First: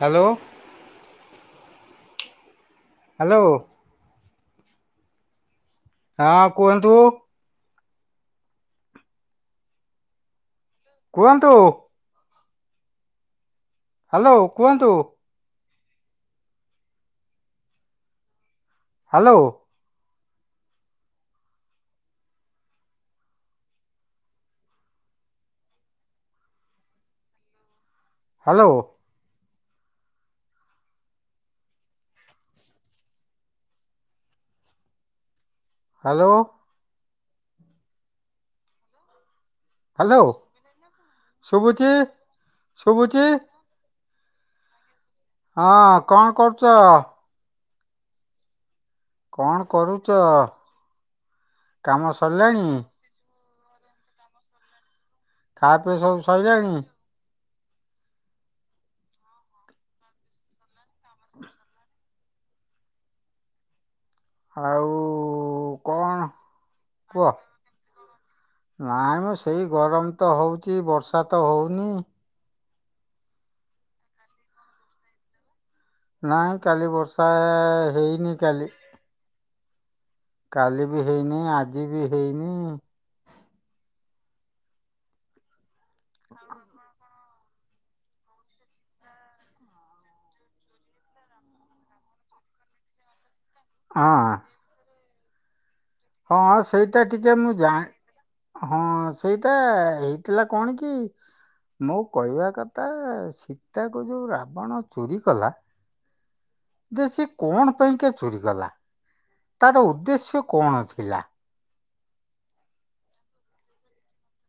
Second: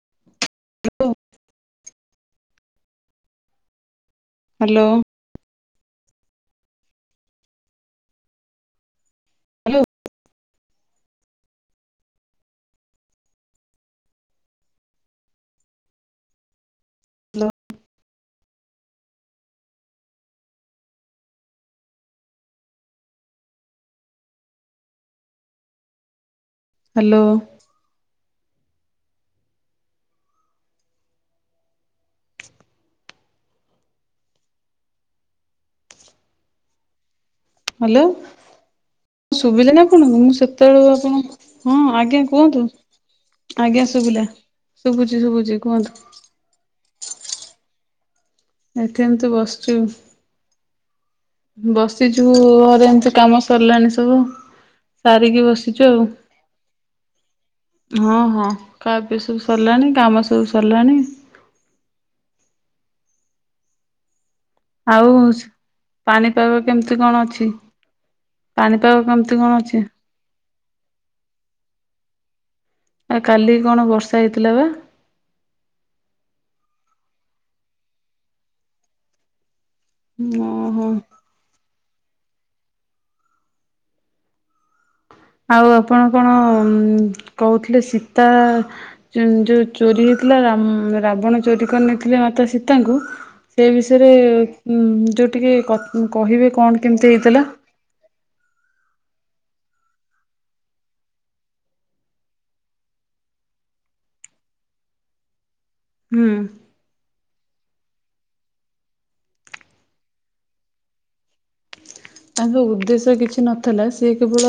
Hello. Hello. Hello. ହଁ କୁହନ୍ତୁ। Hello. କୁହନ୍ତୁ। ହାଲୋ କୁଅନ୍ତୁ? Hello. Hello. Hello. Hello. Hello. Hello. ହଁ ଶୁଭିଲା ନା ଆପଣଙ୍କୁ? ହ୍ୟାଲୋ ମୁଁ ସେତେବେଳ ଆପଣ ହଁ ଶୁଭୁଛି ଆଜ୍ଞା କୁହନ୍ତୁ ଶୁଭୁଛି ଆଜ୍ଞା ଶୁଭିଲା। [inaudible] ଶୁଭୁଛି ହଁ କୁହନ୍ତୁ କଣ କରୁଛ? ଏଠି ଏମତି କଣ ବସିଛୁ। କରୁଛ କାମ ବସିଛୁ ସରିଲାଣି ଘରେ ଏମିତି କାମ ସରିଲାଣି ସବୁ। ସାରିକି ଖାଇବା ବସିଛୁ ପିଇବା ଆଉ। ସବୁ ସରିଲାଣି ହଁ ହଁ କା ବି ସବୁ ସରିଲାଣି କାମ ସବୁ ସରିଲାଣି। ଆଉ କଣ ପାଣିପାଗ କେମିତି କଣ କୁହ ଅଛି, ପାଣିପାଗ କେମିତି କଣ ଅଛି? କିଛି ବର୍ଷା ତ ହଉନି। ଆ କାଲି କଣ ବର୍ଷା ହେଇଥିଲା ବା? ନାଇଁ କାଲି ବର୍ଷା ହେଇନି କାଲି। କାଲି ଓହୋ ବି ହେଇନି ଆଜି ଯିବି ହେଇନି। ଆଉ ଆ ଆପଣ କଣ? କହୁଥିଲେ ସୀତା ଯୋଉ ଚୋରି ହେଇଥିଲା ରାବଣ ଚୋରି କରିନେଇଥିଲେ ମାତା ସୀତାଙ୍କୁ ସେ ବିଷୟରେ ହଁ ଯଉ ଟିକି କ କହିବେ ହଁ କଣ ସେଇଟା କେମିତି ଟିକେ ହେଇଥିଲା ମୁଁ ଜାଏ ହଁ। ସେଇଟା ହେଇଥିଲା କଣ କି ମୋ କହିବା କଥା ସୀତାକୁ ଯୋଉ ରାବଣ ଚୋରି କଲା। ହୁଁ ଯେ ସେ କଣ ପାଇଁକା ଚୋରି କଲା ତର ଉଦ୍ଦେଶ୍ୟ କଣ ଥିଲା? ତାଙ୍କ ଉଦ୍ଦେଶ୍ୟ କିଛି ନଥିଲା ସେି କେବଳ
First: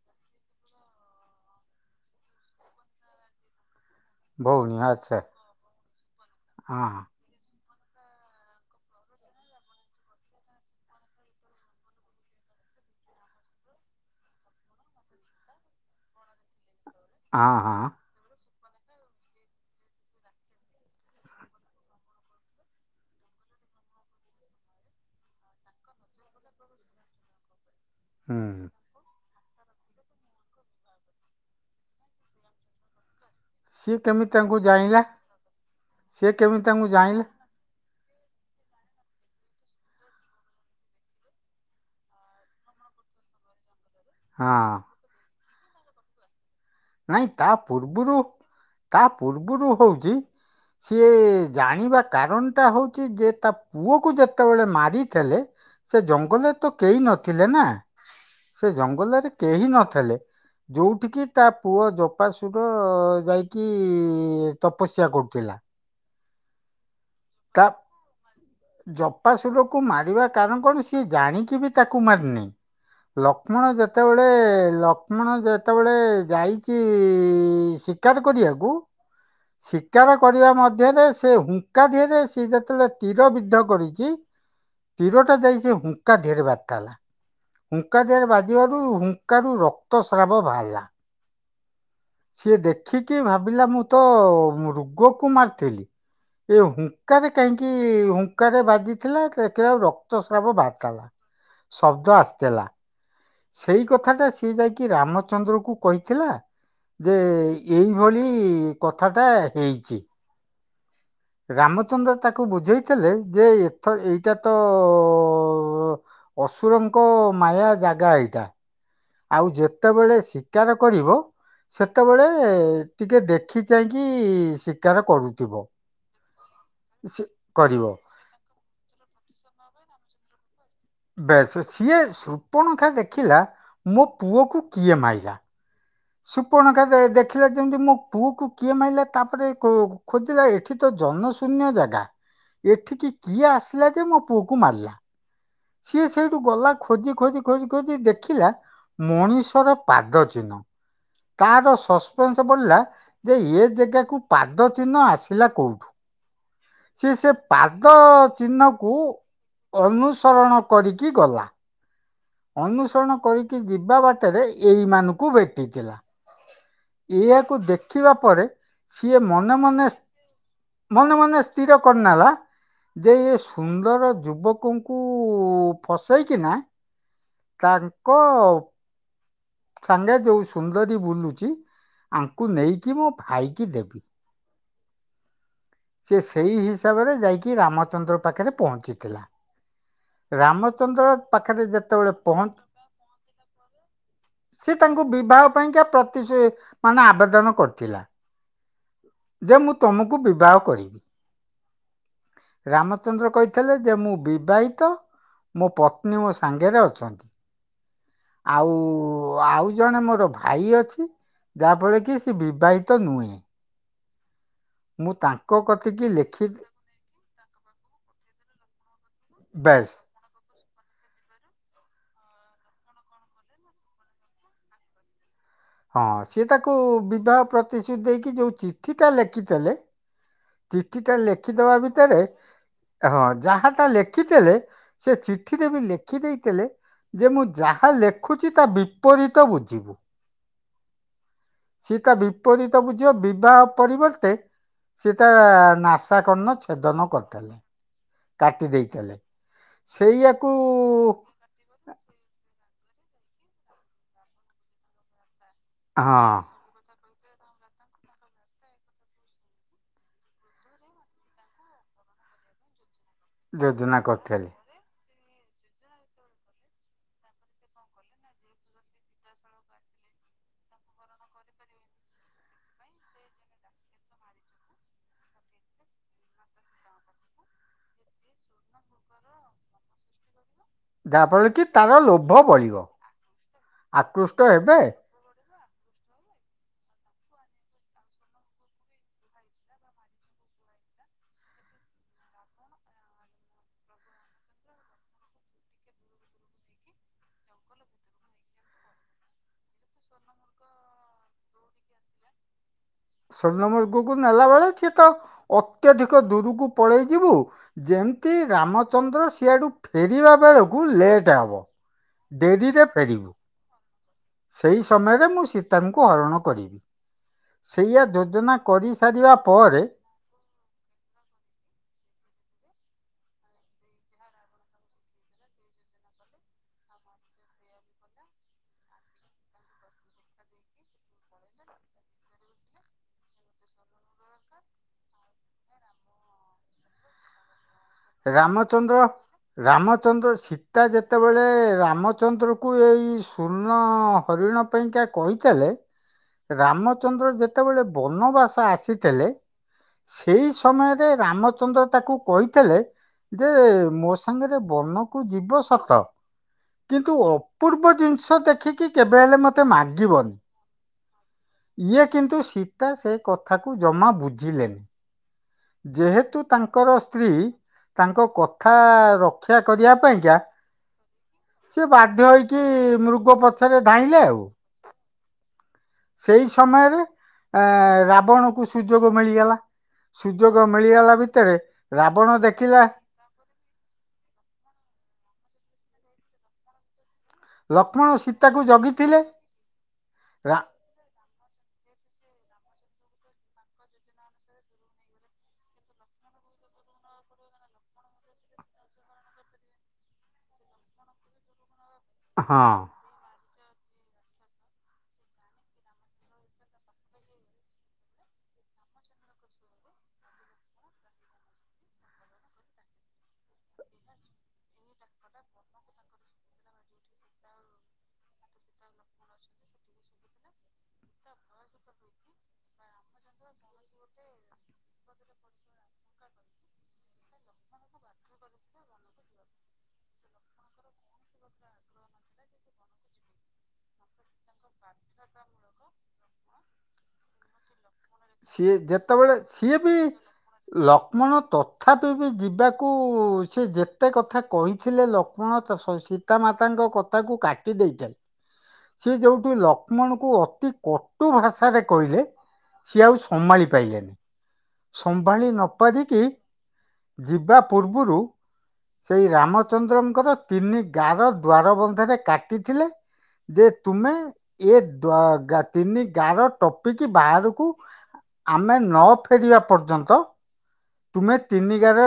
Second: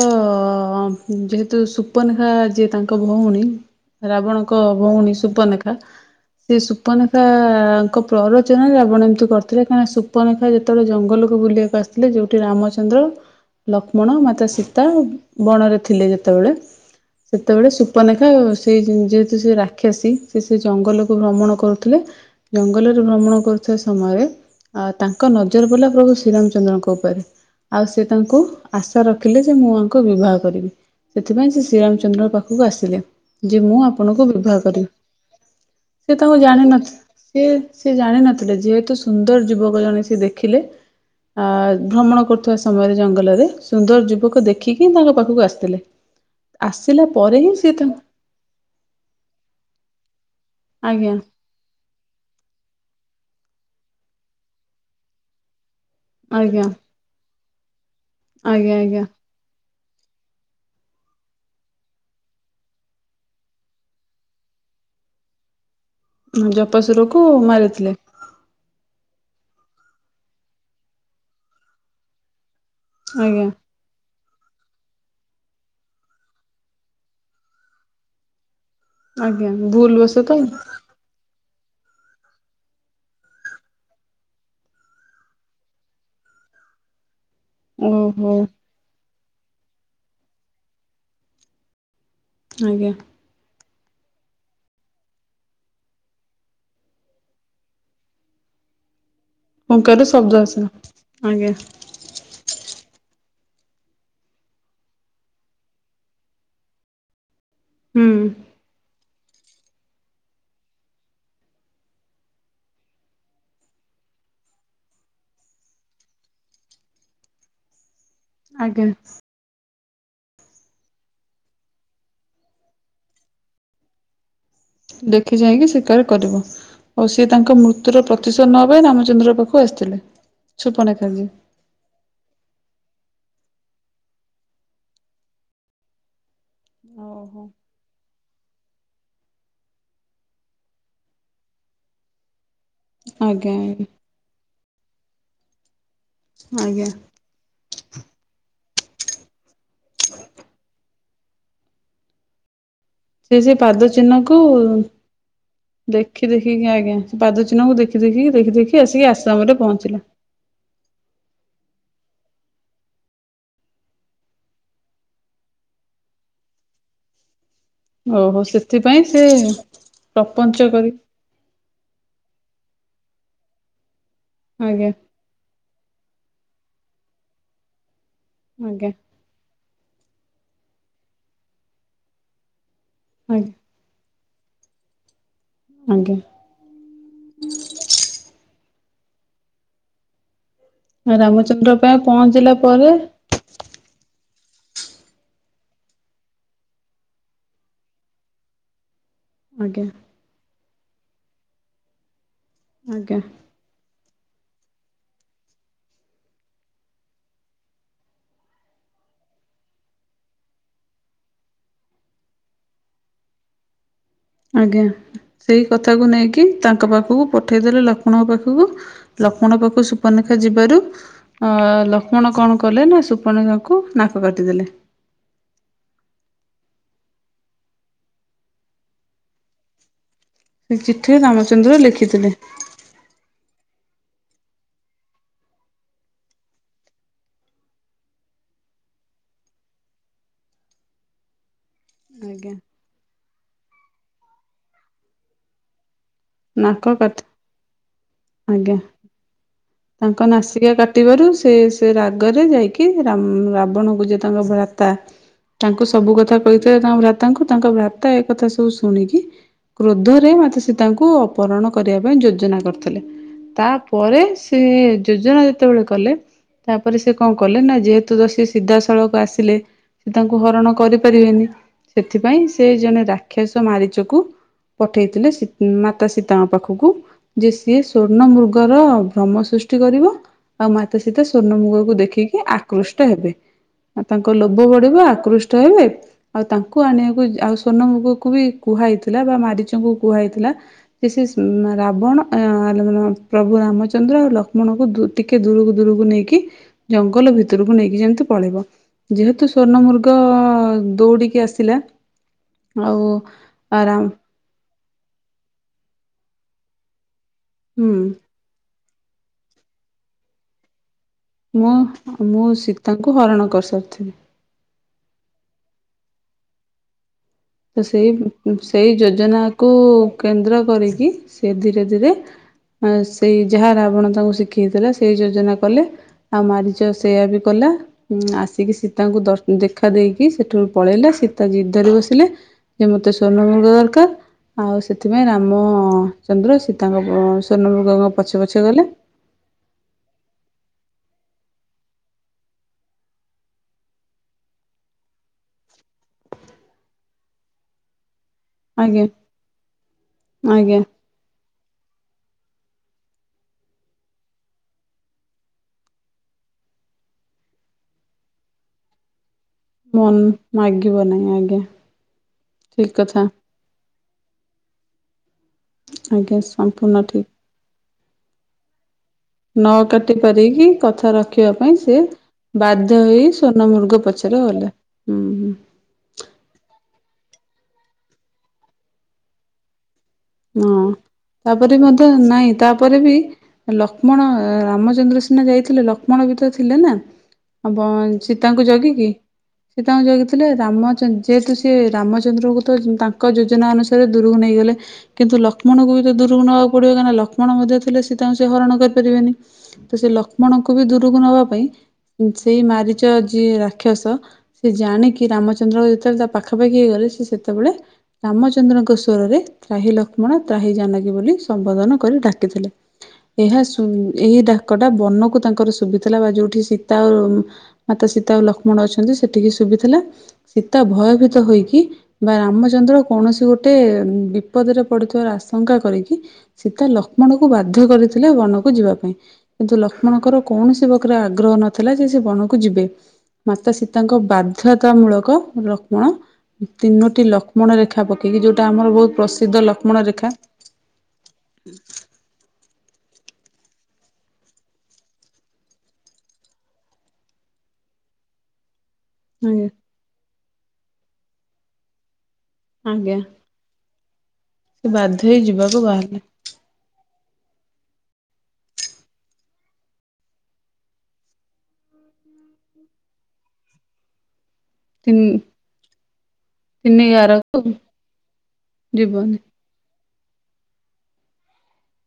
ଯେହେତୁ ସୁପନ ଖା ଯିଏ ତାଙ୍କ ଭଉଣୀ ରାବଣଙ୍କ ଭଉଣୀ ସୁପନେଖା ସେ ହଁ ସୁପନେଖା ତାଙ୍କ ପ୍ରରଚନରେ ରାବଣ ଏମିତି କରିଥିଲେ କାହିଁକି ସୁପନେଖା ଯେତେବେଳେ ଜଙ୍ଗଲକୁ ବୁଲକୁସିଥିଲେ ଯୋଉ ରାମଚନ୍ଦ୍ର ଲକ୍ଷ୍ମଣ ମାତା ସୀତା ବଣରେ ଥିଲେ ଯେତେବେଳେ ହଁ ସେତେବେଳେ ହଁ ସୁପନେଖା ସେ ଯେହେତୁ ସେ ରାକ୍ଷସୀ ସେ ସେ ଜଙ୍ଗଲକୁ ଭ୍ରମଣ କରୁଥିଲେ ଜଙ୍ଗଲରେ ଭ୍ରମଣ କରୁଥିବା ସମୟରେ ତାଙ୍କ ନଜର ପଇଲା ପ୍ରଭୁ ଶ୍ରୀରାମଚନ୍ଦ୍ରଙ୍କ ଉପରେ। ଆଉ ସେ ତାଙ୍କୁ ହୁଁ ଆଶା ର ଦେଖିଲେ ଯେ ମୁଁ ଆଙ୍କ ବିବାହ କରିବି ସେଥିପାଇଁ ସେ ଶ୍ରୀରାମଚନ୍ଦ୍ର ପାଖକୁ ଆସିଲେ। ଯେ ମୁଁ ସିଏ ଆପଣଙ୍କୁ କେମିତି ବିବାହ ତାଙ୍କୁ କରିବି ଜାଣିଲା ସେ ସିଏ ତାଙ୍କୁ କେମିତି ତାଙ୍କୁ ଜାଣିନଥ ଜାଣିଲା ସେ ସେ ଜାଣିନଥିଲେ ଯେହେତୁ ସୁନ୍ଦର ଯୁବକ ଜଣେ ସେ ଦେଖିଲେ ଆ ଭ୍ରମଣ କରୁଥିବା ସମୟରେ ଜଙ୍ଗଲରେ ସୁନ୍ଦର ଯୁବକ ହଁ ଦେଖିକି ତାଙ୍କ ପାଖକୁ ଆସି ଥିଲେ। ନାଇଁ ତା ପୂର୍ବରୁ ତା ପୂର୍ବରୁ ହଉଛି ସିଏ ଆଜ୍ଞା ଜାଣିବା କାରଣ ଟା ହଉଛି ଯେ ତା ପୁଅ କ ଯେତେବେଳେ ମାରିଥିଲେ। ସେ ଜଙ୍ଗଲରେ ଆଜ୍ଞା ତ କେହି ନ ଥିଲେ ନା। ସେ ଆଜ୍ଞା ଆଜ୍ଞା ଜଙ୍ଗଲରେ କେହି ନ ଥେଲେ ଯୋଉଠି କିି ତା ପୁଅ ଜପାସୁର ଯାଇକି ତପସ୍ୟା କରୁଥିଲା। ମୁ ଯପସ ର ତାପ ଜପ୍ ବାପାସୁରକୁ ମାରିବା କାରଣ କଣ ସିଏ ଜାଣିକି ବି ତାକୁ ମାରିନିଁ ଆଜ୍ଞା। ଲକ୍ଷ୍ମଣ ଯେତେବେଳେ ଗେ ଲକ୍ଷ୍ମଣ ଯେତେବେଳେ ଯାଇଛି ଶିକାର କରିବାକୁ। ଆଜ୍ଞା ଭୁଲ ଶିକାର ବଶତଃ କରିବା ମଧ୍ୟରେ ସେ କାଦ ସିଏ ଯେତେବେଳେ ତୀର ବିଧ କରିଛି ତୀର ଟା ଯାଇ ସେ ହୁଙ୍କା ଧୀରେ ବାର୍ତା ହେଲା। ହୁଙ୍କା ଦେରେ ଓହୋ ବାଜିବାରୁ କୁ ରକ୍ତସ୍ରାବ ବାହାରିଲା। ସିଏ ଆଜ୍ଞା ଦେଖିକି ଭାବିଲା ମୁଁ ତ ରଗକୁ ମାରିଥିଲି ଏ ହୁଙ୍କାରେ କାହିଁକି ହୁଙ୍କାରେ ବାଜି ଦେଖ ଦେଖିଲ ହୁଙ୍କାରୁ ଶବ୍ଦ ରକ୍ତସ୍ରାବ ଆସିଲା। ବାହାରିଲା ଆଜ୍ଞା ଶବ୍ଦ ଆସିଥିଲା ସେଇ କଥା ଟା ସିଏ ଯାଇକି ରାମଚନ୍ଦ୍ରକୁ କହିଥିଲା ଯେ ହୁଁ ଏଇଭଳି କଥା। କଥାଟା ହେଇଛି। ରାମଚନ୍ଦ୍ର ତାକୁ ବୁଝେଇଥିଲେ ଯେ ଏଥର ଏଇଟା ତ ଅସୁରଙ୍କ ମାୟା ଜାଗା ଏଇ ଆଜ୍ଞା। ଆଉ ଯେତେବେଳେ ଶିକାର କରିବ ସେତେବେଳେ ଟିକେ ଦେଖି ଚାହିଁକି ଶିକାର ଦେଖି କରୁଥିବ ଯାଇଁକି ଶିକାର କରିବ ଆଉ ସିଏ ସେ- ତାଙ୍କ କରିବ ମୃତ୍ୟୁର ପ୍ରତିଶୋଧ ନବା ପାଇଁ ରାମଚନ୍ଦ୍ର ପାଖକୁ କୁ ଆସିଥିଲେ। ସୁପର୍ଣ୍ଣେଖାଜି ବେଶ୍ ସିଏ ଶୂପଣେଖା ଦେଖ ଦେଖିଲା ମୋ ପୁଅକୁ କିଏ ମାରଲା। ସୁପ୍ ସୂପଣେଖା ଓହୋ ଦେଖିଲେ ଯେମିତି ମୋ ପୁଅକୁ କିଏ ମାରିଲା ତାପରେ ଖୋଜିଲା ଏଠି ତ ଜନ ଶୂନ୍ୟ ଜାଗା। ଏଠିକି କିଏ ଆଜ୍ଞା ଆଜ୍ଞା ଆସିଲା ଯେ ମୋ ପୁଅ କୁ କୁ ମାରିଲା। ସିଏ ସେଇଠୁ ଗଲା ଆଜ୍ଞା। ଖୋଜି ଖୋଜି ଖୋଜି। ଦେଖିଲା ମଣିଷର। ପାଦ ଚିହ୍ନ। ତାର ସସ୍ପେନ୍ସ ବଢି଼ଲା। ସେ ୟେ ସେ ଏ ପାଦ ଜାଗାକୁ ଚିହ୍ନକୁ ପାଦ ଚିହ୍ନ ଆସିଲା କୋଉଠୁ। ଦେଖି ଦେଖିକି ଆଜ୍ଞା ସି ସେ ଚିହ୍ନକୁ ପାଦ ଦେଖି ଦେଖିକି ଦେଖି ଦେଖି ଚିହ୍ନକୁ ଆସିକି ଆସାମରେ ପହଞ୍ଚିଲା। ଅନୁସରଣ କରିକି ଗଲା। ଅନୁସରଣ କରିକି ଯିବା ବାଟରେ ଏଇମାନଙ୍କୁ ଭେଟିଥିଲା। କୁ ଦେଖିବା ଓହୋ ପରେ ସେଥିପାଇଁ ସେ ସିଏ ମନେ ମନେ ପ୍ରପଞ୍ଚ କରି ମନେ ମନେ ସ୍ଥିର କରିନେଲା। ଯେ ଏ ସୁନ୍ଦର। ଆଜ୍ଞା ଯୁବକଙ୍କୁ ଫସେଇ। କି ନା। ତାର୍ କଫ୍। ଆଜ୍ଞା ସାଙ୍ଗେ ଯୋଉ ସୁନ୍ଦରୀ ବୁଲୁଚି ଆଙ୍କୁ ନେଇ। କି ମୋ ଭାଇ ଆଜ୍ଞା କିି ଦେବି। ଆଜ୍ଞା ସେ ସେଇ ହିସାବରେ ଯାଇକି ରାମଚନ୍ଦ୍ର ପାଖରେ ପହଞ୍ଚିଲେ। ରାମ। ରାମଚନ୍ଦ୍ର ପାଇଁ ପହଞ୍ଚିଲା ପରେ ସେ ତାଙ୍କୁ ବିବାହ ପାଇଁକା ପ୍ରତିଶ ମାନେ ଆବେଦନ କରିଥିଲା। ଯେ ମୁଁ ଆଜ୍ଞା ତମକୁ ବିବାହ କରିବି। ଆଜ୍ଞା ରାମଚନ୍ଦ୍ର କହିଥିଲେ ଯେ ମୁଁ ବିବାହିତ ମୋ ପତ୍ନୀ ମୋ ସାଙ୍ଗରେ ଅଛନ୍ତି ଆଉ ଆଉ ଜଣେ ମୋର ଭାଇ ଅଛି ଯାହାଫଳରେ କି ସେ ବିବାହିତ ନୁହେଁ। ଆଜ୍ଞା ମୁଁ ତାଙ୍କ ସେଇ କତିକି କଥାକୁ ନେଇକି ଲେଖି ତାଙ୍କ ପାଖକୁ ପଠେଇଦେଲେ ଲକ୍ଷ୍ମଣଙ୍କ ପାଖକୁ ଲକ୍ଷ୍ମଣ ପାଖକୁ ବେଶ୍ ସୁପନେଖା ଯିବାରୁ ଅ ଲକ୍ଷ୍ମଣ କଣ କଲେ ନା ସୁପଣେଖାକୁ ନାକ କାଟିଦେଲେ। ହଁ ସିଏ ତାକୁ ବିବାହ ପ୍ରତିଶ୍ରୁତି ଦେଇକି ଯେଉ ଚିଠିଟା ଲେଖିଥିଲେ ସେ ଚିଠି ଟା ଚିଠିରେ ରାମଚନ୍ଦ୍ର ଲେଖିଦବା ଭିତରେ ଲେଖିଥିଲେ ହଁ ଯାହା ତା ଲେଖିଥେଲେ ସେ ଚିଠିରେ ବି ଲେଖି ଦେଇଥିଲେ ଯେ ମୁଁ ଯାହା ଲେଖୁଛି ତା ବିପରୀତ ବୁଝିବୁ ସେ ତା ଆଜ୍ଞା ବିପରୀତ ବୁଝିବ ବିବାହ ପରିବର୍ତ୍ତେ ସେ ତା ନାସ ତା କର୍ଣ୍ଣ ନାକ ଛେଦନ କାଟି କରିଥିଲେ। କାଟି ଆଜ୍ଞା ଦେଇଥିଲେ। ତାଙ୍କ ସେଇଆକୁ ନାସିକା କାଟିବାରୁ ସେ ସେ ରାଗରେ ଯାଇକି ରାମ୍ ରାବଣକୁ ଯେ ତାଙ୍କ ଭ୍ରାତା ତାଙ୍କୁ ସବୁ ହଁ କଥା କହିଥାଏ [unintelligible] ତାଙ୍କୁ ତାଙ୍କ ଭ୍ରତା ଏକ କଥା ସବୁ ଶୁଣିକି କ୍ରୋଧରେ ମାତା ସୀତାଙ୍କୁ ଅପହରଣ କରିବା ପାଇଁ ଯୋଜନା କରିଥିଲେ। ଯୋଜନା ତାପରେ କରିଥିଲେ। ସେ ଯୋଜନା ଯେତେବେଳେ କଲେ ତାପରେ ସେ କଣ କଲେ ନା ଯେହେତୁ ତ ସେ ସିଧାସଳଖ ଆସିଲେ ତାଙ୍କୁ ହରଣ କରିପାରିବେନି ସେଥିପାଇଁ ସେ ଜଣେ ରାକ୍ଷସ ମାରିଚକୁ ପଠେଇଥିଲେ ସୀତ୍ ମାତା ସୀତାଙ୍କ ପାଖକୁ ଯେ ସିଏ ସ୍ଵର୍ଣ୍ଣ ମୃଗର ଭ୍ରମ ସୃଷ୍ଟି କରିବ। ଆଉ ମାତା ସୀତା ଯାହାଫଳରେ ସ୍ୱର୍ଣ୍ଣ କି ମୁଗକୁ ତାର ଲୋଭ ଦେଖିକି ବଳିବ ଆକୃଷ୍ଟ ହେବେ ଆଉ ତାଙ୍କ ଆକୃଷ୍ଟ ଲୋଭ ହେବେ ବଢିବ ଆକୃଷ୍ [unintelligible] ଆଉ ତାଙ୍କୁ ଆଣିବାକୁ ଆଉ ସ୍ବର୍ଣ୍ଣ ମୃଗ କୁ ବି କୁହା ହେଇଥିଲା ବା ମାରିଚଙ୍କୁ କୁହାଇଥିଲା ଯେ ସେ ରାବଣ ଏ ଲ ଲ ପ୍ରଭୁ ରାମଚ ଚନ୍ଦ୍ର ଆଉ ଲକ୍ଷ୍ମଣଙ୍କୁ ଦୂ ଟିକେ ଦୂରକୁ ଦୂରକୁ ନେଇକି ଜଙ୍ଗଲ ଭିତରକୁ ନେଇକି ଯେମିତି ପଳେଇବ ଯେହେତୁ ସ୍ଵର୍ଣ୍ଣ ମୃଗ ଦଉଡ଼ିକି ଆସିଲା ଆଉ ସର୍ଣ୍ଣ ମୃଗ ଆରାମ କୁ ନଲାବେଳେ ଛି ତ ଅତ୍ୟଧିକ ଦୂରକୁ ପଳେଇ ଯିବୁ ହୁଁ ଯେମିତି ରାମ ଚନ୍ଦ୍ର ସିଆଡ଼ୁ ଫେରିବା ବେଳକୁ ଲେଟ୍ ହେବ ମୁଁ ମୁଁ ସୀତାଙ୍କୁ ହରଣ କରିସାରିଥିବି। ସେଇ ସମୟରେ ମୁଁ ସୀତାଙ୍କୁ ହରଣ କରିବି। ତ ସେଇଆ ସେଇ ଯୋଜନା ସେଇ କରିସାରିବା ଯୋଜନାକୁ ପରେ କେନ୍ଦ୍ର କରିକି ସେ ଧୀରେ ଧୀରେ ସେଇ ଯାହା ରାବଣ ତାଙ୍କୁ ଶିଖେଇଥିଲେ ସେଇ ଯୋଜନା କଲେ ଆଉ ମାରିଚ ସେୟା ବି କଲା ଆସିକି ସୀତାଙ୍କୁ ଦ ଦେଖା ଦେଇକି ସେଠୁ ପଳେଇଲେ ସୀତା ଜିଦ୍‌ ଧରି ବସିଲେ ଯେ ମତେ ସ୍ଵର୍ଣ୍ଣ ମୃଗ ଦରକାର ଆଉ ସେଥିପାଇଁ ରାମ ଚନ୍ଦ୍ର ସୀତାଙ୍କ ସ୍ଵର୍ଣ୍ଣ ମୃ ରାମଚନ୍ଦ୍ର ରାମଚନ୍ଦ୍ର ସୀ ତା ଯେତେବେଳେ ରାମଚନ୍ଦ୍ରକୁ ଏଇ ସ୍ଵର୍ଣ୍ଣ ହରିଣ ପାଇଁକା କହିଥିଲେ ରାମଚନ୍ଦ୍ର ଯେତେବେଳେ ବନବାସ ସ ଆଜ୍ଞା ଆସିଥିଲେ ସେଇ ଆଜ୍ଞା ସମୟରେ ରାମ ଚନ୍ଦ୍ର ତାକୁ କହିଥିଲେ ଯେ ମୋ ସାଙ୍ଗରେ ବନକୁ ଯିବ ସତ କିନ୍ତୁ ଅପୂର୍ବ ଜିନିଷ ଦେଖିକି କେବେ ହେଲେ ମତେ ତ ମନ ମାଗିବିନି ମାଗିବ ନାହିଁ ଆଜ୍ଞା ଇଏ କିନ୍ତୁ ଠିକ ସୀତା ସେ କଥା କଥାକୁ ଜମା ବୁଝ ବୁଝିଲେ। ଆଜ୍ଞା ଯେହେତୁ ତାଙ୍କର ସମ୍ପୂର୍ଣ୍ଣ ଠିକ ସ୍ତ୍ରୀ ତାଙ୍କ କଥା ରକ୍ଷା ନ କରିବା କାଟି ପାଇଁକା ପାରିକି କଥା ରଖିବା ପାଇଁ ସେ ବାଧ୍ୟ ହୋଇକି ବାଧ୍ୟ ହେଇ ମୃଗ ସ୍ୱର୍ଣ୍ଣ ପଛରେ ମୂୃଗ ଧାଇଁଲେ ଆଉ ପଛରେ ଗଲା ହୁଁ। ଆ ରାବଣକୁ ସୁଯୋଗ ମିଳିଗଲା। ସୁଯୋଗ ହଁ ମିଳିଗଲା ଭିତରେ ତାପରେ ମଧ୍ୟ ରାବଣ ନାଇଁ ଦେଖିଲା ତାପରେ ବି ଲକ୍ଷ୍ମଣ ରାମଚନ୍ଦ୍ର ସିନା ଯାଇଥିଲେ ଲକ୍ଷ୍ମ କ୍ଷ୍ମଣ ବି ତ ଥିଲେ ନା। ଆଉ ବ ଲକ୍ଷ୍ମଣ ସୀତାକୁ ସୀତାଙ୍କୁ ଜଗିକି ଜଗିଥିଲେ ସୀତାଙ୍କୁ ଜଗିଥିଲେ ରା- ରାମଚ ଯେହେତୁ ସିଏ ରାମଚନ୍ଦ୍ରଙ୍କୁ ତ ତାଙ୍କ ଯୋଜନା ଅନୁସାରେ ଦୂରକୁ ନେଇଗଲେ କିନ୍ତୁ ଲକ୍ଷ୍ମଣଙ୍କୁ ବି ତ ଦୂରକୁ ନବାକୁ ପଡିବ କାଁ ନା ଲଷ୍ମଣ ମଧ୍ୟ ଥିଲେ ସୀ ତାଙ୍କୁ ସେ ହରଣ କରିପାରିବେନି ତ ସେ ଲକ୍ଷ୍ମଣଙ୍କୁ ବି ଦୂରକୁ ନବା ପାଇଁ ସେଇ ହଁ ମାରିଚ ଯିଏ ରା ରାକ୍ଷସ ସେ ଜାଣିକି ରାମଚନ୍ଦ୍ର ଯେତେବେଳେ ତା ପାଖା ପାଖି ହେଇ ଗଲେ ସେ ସେତେବେଳେ ରାମଚନ୍ଦ୍ରଙ୍କ ସ୍ୱରରେ ତ୍ରାହି ଲକ୍ଷ୍ମଣ ତ୍ରାହି ଜାନକୀ ବୋଲି ସମ୍ବୋଧନ କରି ଡାକିଥିଲେ ଏହା ସୁ ଏହି ଡାକଟା ବନକୁ ତାଙ୍କର ଶୁଭିଥିଲା ବା ଯୋଉଠି ସୀତା ଆ ମାତା ସୀତା ଓ ଲକ୍ଷ୍ମଣ ଅଛନ୍ତି ସେଠିକି ଶୁଭିଥିଲା ସୀତା ଭୟଭୀତ ହୋଇକି ବା ରାମଚନ୍ଦ୍ର କୌଣସି ଗୋଟେ ବି ବିପଦରେ ପଡିୁଥିବାର ଆଶଙ୍କା କରିକି ସୀତା ଲକ୍ଷ୍ମଣକୁ ବାଧ୍ୟ କରିଥିଲେ ବନକୁ ଯିବା ପାଇଁ କିନ୍ତୁ ଲକ୍ଷ୍ମଣଙ୍କର କୌଣସି ପ୍ରକାରରେ ଆଗ୍ରହ ନଥିଲା ଯେ ସେ ବନକୁ ଯିବେ ମାତା ସୀତାଙ୍କ ବା ବାଦ୍ଧତା ମୂଳକ ଲକ୍ଷ୍ମଣ ତିନୋଟି ଲକ୍ଷ୍ମଣ ରେଖା ପକେଇକି ଯୋଉଟା ସିଏ ଆମର ବହୁତ ଯେତେବେଳେ ପ୍ରସିଦ୍ଧ ସିଏ ବି ଲକ୍ଷ୍ମଣ ରେଖା ଲକ୍ଷ୍ମଣ ତଥାପି ବି ଯିବା କୁ ସେ ଯେତେ କଥା କହିଥିଲେ ଲକ୍ଷ୍ମଣ ସୀତାମାତାଙ୍କ କଥାକୁ କାଟି ଦେଇଥିଲେ ସ ଯୋଉ ଆଜ୍ଞା ଲକ୍ଷ୍ମଣ କୁ ଅତି କ କୋଉ ଭାଷାରେ କହିଲେ। ସି ଆଉ ଆଜ୍ଞା। ସମ୍ଭାଳି ପାଇଲେନି ସେ ବାଧ୍ୟ ହେଇ ସମ୍ଭାଳି ଯିବାକୁ ବାହାରିଲେ ନପାରିକି ଯିବା ପୂର୍ବ ପୂର୍ବରୁ ସେଇ ରାମଚନ୍ଦ୍ରଙ୍କର ତିନି ଗାର ଦ୍ୱାରବନ୍ଧରେ କାଟିଥିଲେ ଯେ ତୁମେ ଏ ତିନି ତିନି ଗାଁ ର ତିନି ଟୋପିକି ଗାରକୁ ବାହାରକୁ ଆମେ ନ ଯିବନି ଫେରିବା ପର୍ଯ୍ୟନ୍ତ ତୁମେ ତିନି ଗାର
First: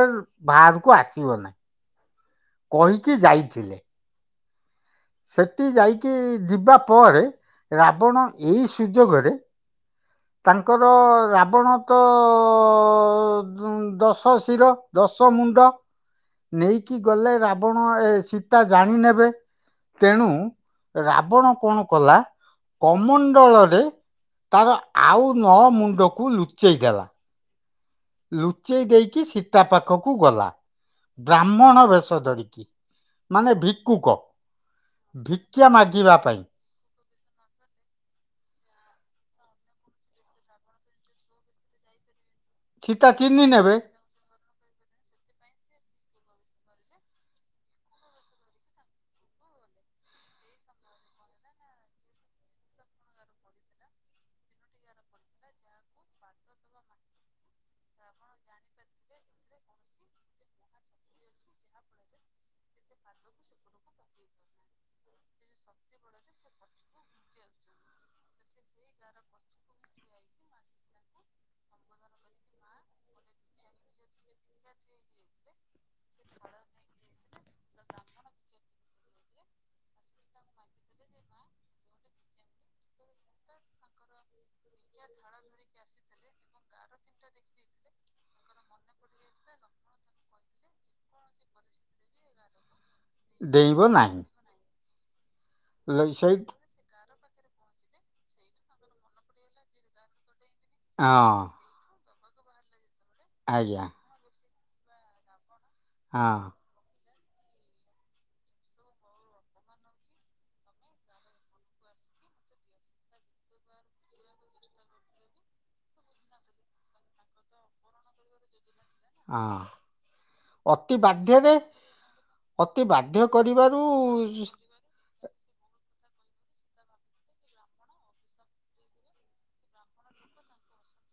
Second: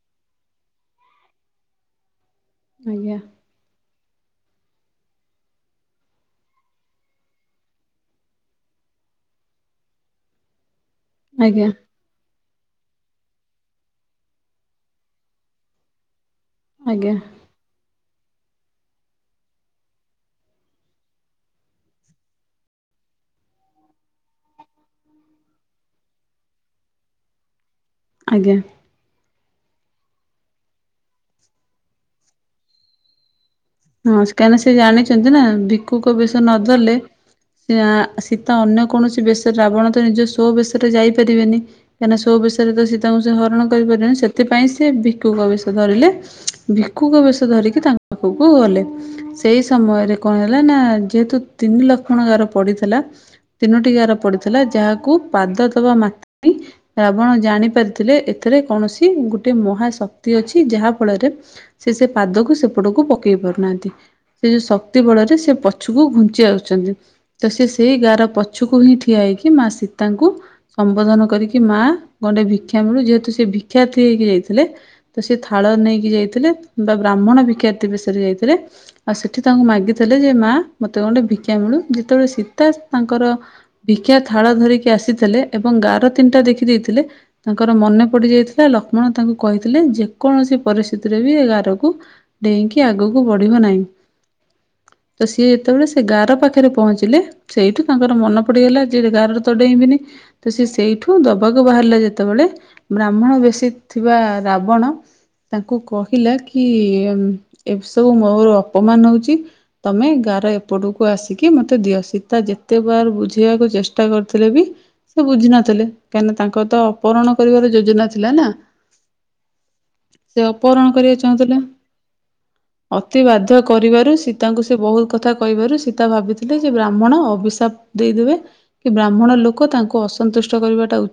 ବାହାରକୁ ଆସିବ ନାହି। କହିକି ଆଜ୍ଞା ଯାଇଥିଲେ। ସେଠି ଯାଇକି ଯିବା ପରେ ରାବଣ ଏଇ ସୁଯୋଗରେ ତାଙ୍କ ତାଙ୍କର ରାବଣ ଆଜ୍ଞା ତ ଦଶ ଶିର ଦଶ ମୁଣ୍ଡ। ନେଇକି ଆଜ୍ଞା ଗଲେ ରାବଣ ଏ ସୀତା ଜାଣି ନେବେ ତେଣୁ ରାବଣ କଣ କଲା କମଣ୍ଡଳରେ ତାର ଆଉ ନ ମୁଣ୍ଡକୁ ଲୁଚେଇ ଦେଲା। ଆଜ୍ଞା। ଲୁଚେଇ ଦେଇକି ଶୀତ ତା ପାଖକୁ ଗଲା ବ୍ରାହ୍ମଣ ବେଶ ଧରିକି ମାନେ ଭିକୁକ ହଁ କାହିଁକି ସେ ଜାଣିଛନ୍ତି ନା ଭିକ୍ଷା ଭକୁୁକ ମାଗିବା ବେଶ ପାଇଁ ନଧରିଲେ । ସେ ଶୀତ ଅନ୍ୟ କୌଣସି ବେଶରେ ରାବଣ ତ ନିଜ ସୋ ବେଶରେ ଯାଇପାରିବେନି କାହିଁକିନା ମାନେ ସବୁ ବିଷୟରେ ତ ସୀ ସୀତା ତାଙ୍କୁ ସେ ଚିହ୍ନି ହରଣ ନେବେ କରିପାରିବନି ସେଥିପାଇଁ ସେ ଭିଖୁକ ବିଷୟ ଧରିଲେ। ଭିକକୁୁକ ବେଶ ଧରିକି ତାଙ୍କ ପାଖକୁ କୁ ଗଲେ ସେଇ ସମୟରେ କଣ ହେଲା ନା ଯେହେତୁ ତିନି ଲକ୍ଷ୍ମଣ ଗାର ପଡ଼ିଥିଲା ତିନୋଟି ଗାର ପଡ଼ିଥିଲା ଯାହାକୁ ପାଦ ଦେବା ମ ରାବଣ ଜାଣି ପାରିଥିଲେ ଏଥିରେ କୌଣସି ଗୋଟେ ମହାଶକ୍ତି ଅଛି ଯାହା ଫଳରେ ସେ ସେ ପାଦକୁ ସେପଟକୁ ପକ େଇ ପାରୁନାହାନ୍ତି ସେ ଯୋଉ ଶକ୍ତି ବଳରେ ସେ ପଛୁକୁ ଘୁଞ୍ଚି ଆସୁଛନ୍ତି ତ ସେ ସେଇ ଗାଁର ପଛୁକୁ ହିଁ ଠିଆ ହେଇକି ମା ସୀତାଙ୍କୁ ସମ୍ବୋଧନ କରିକି ମା ଗଣ୍ଡେ ଭିକ୍ଷା ମିଳୁ ଯେହେତୁ ସେ ଭିକ୍ଷା ଥି ହେଇକି ଯାଇଥିଲେ ତ ସେ ଥାଳ ନେଇକି ଯାଇଥିଲେ ବା ବ୍ରାହ୍ମଣ ଭିକ୍ଷା ଥିବେ। ଯାଇଥିଲେ ଆଉ ସେଠି ତାଙ୍କୁ ମାଗିଥିଲେ ଯେ ମା ମତେ ଗୋଟେ ଭିକ୍ଷା ମିଳୁ ଯେତେବେଳେ ସୀତା ତାଙ୍କର ଭିକା ଥାଳ ଧରିକି ଆସିଥିଲେ ଏବଂ ଗାର ତିନିଟା ଦେଖି ଦେଇେଇଥିଲେ ତାଙ୍କର ମନେ ପଡିଯାଇଥିଲା ଲକ୍ଷ୍ମଣ ତାଙ୍କୁ କହିଥିଲେ ଯେକୌଣସି ପରିସ୍ଥିତିରେ ବି ଏ ଗାରକୁ ଡେଇଁକି କି ଆଗକୁ ବଢିବ ନାହିଁ। ତ ସିଏ ଯେତେବେଳେ ସେ ଲ- ଗାାର ସେଇ ପାଖରେ ପହଞ୍ଚିଲେ। ସେଇଠୁ ତାଙ୍କର ମନ ପଡିଗଲା ଯେ ଗାରେ ତଡେଇଁବିନି। ତ ସେ ସେଇଠୁ ହଁ ଦବାକ ବାହାରିଲା ଯେ ଯେତେବେଳେ ବ୍ରାହ୍ମଣ ବେଶୀ ଆଜ୍ଞା ଥିବା ରାବଣ। ତାଙ୍କୁ ହଁ କହିଲା କି [inaudible] ଏ ସବୁ ମୋର ଅପମାନ ହଉଛି ତମେ ଗାାର ଏପଟକୁ ଆସିକି ମତେ ଦିଅ ସୀତା ଯେତେ ବାର ବୁଝେଇବାକୁ ଚେଷ୍ଟା କରିଥିଲେ ବି ସେ ବୁଝିନଥିଲେ କାହିଁକିନା ତାଙ୍କ ତ ଅପହରଣ କରିବାର ଯୋଜନା ଥିଲା ନା। ହଁ ସେ ଅପହରଣ ଅତି କରିବାକୁ ବାଧ୍ୟରେ ଚାହୁଁଥିଲେ ଅତି ବାଧ୍ୟ କରିବାରୁ ସୀତାଙ୍କୁ ସେ ବହୁତ ବୋହୁତ କଥା କହିବାରୁ ସୀତା ଭାବିଥିଲେ ଯେ ବ୍ରାହ୍ମଣ ଅଭିଶାପ ଦେଇଦେବେ କି ବ୍ରାହ୍ମଣ ଲୋକ ତାଙ୍କୁ ଅସନ୍ତୁଷ୍ଟ କରିବାଟା ଉ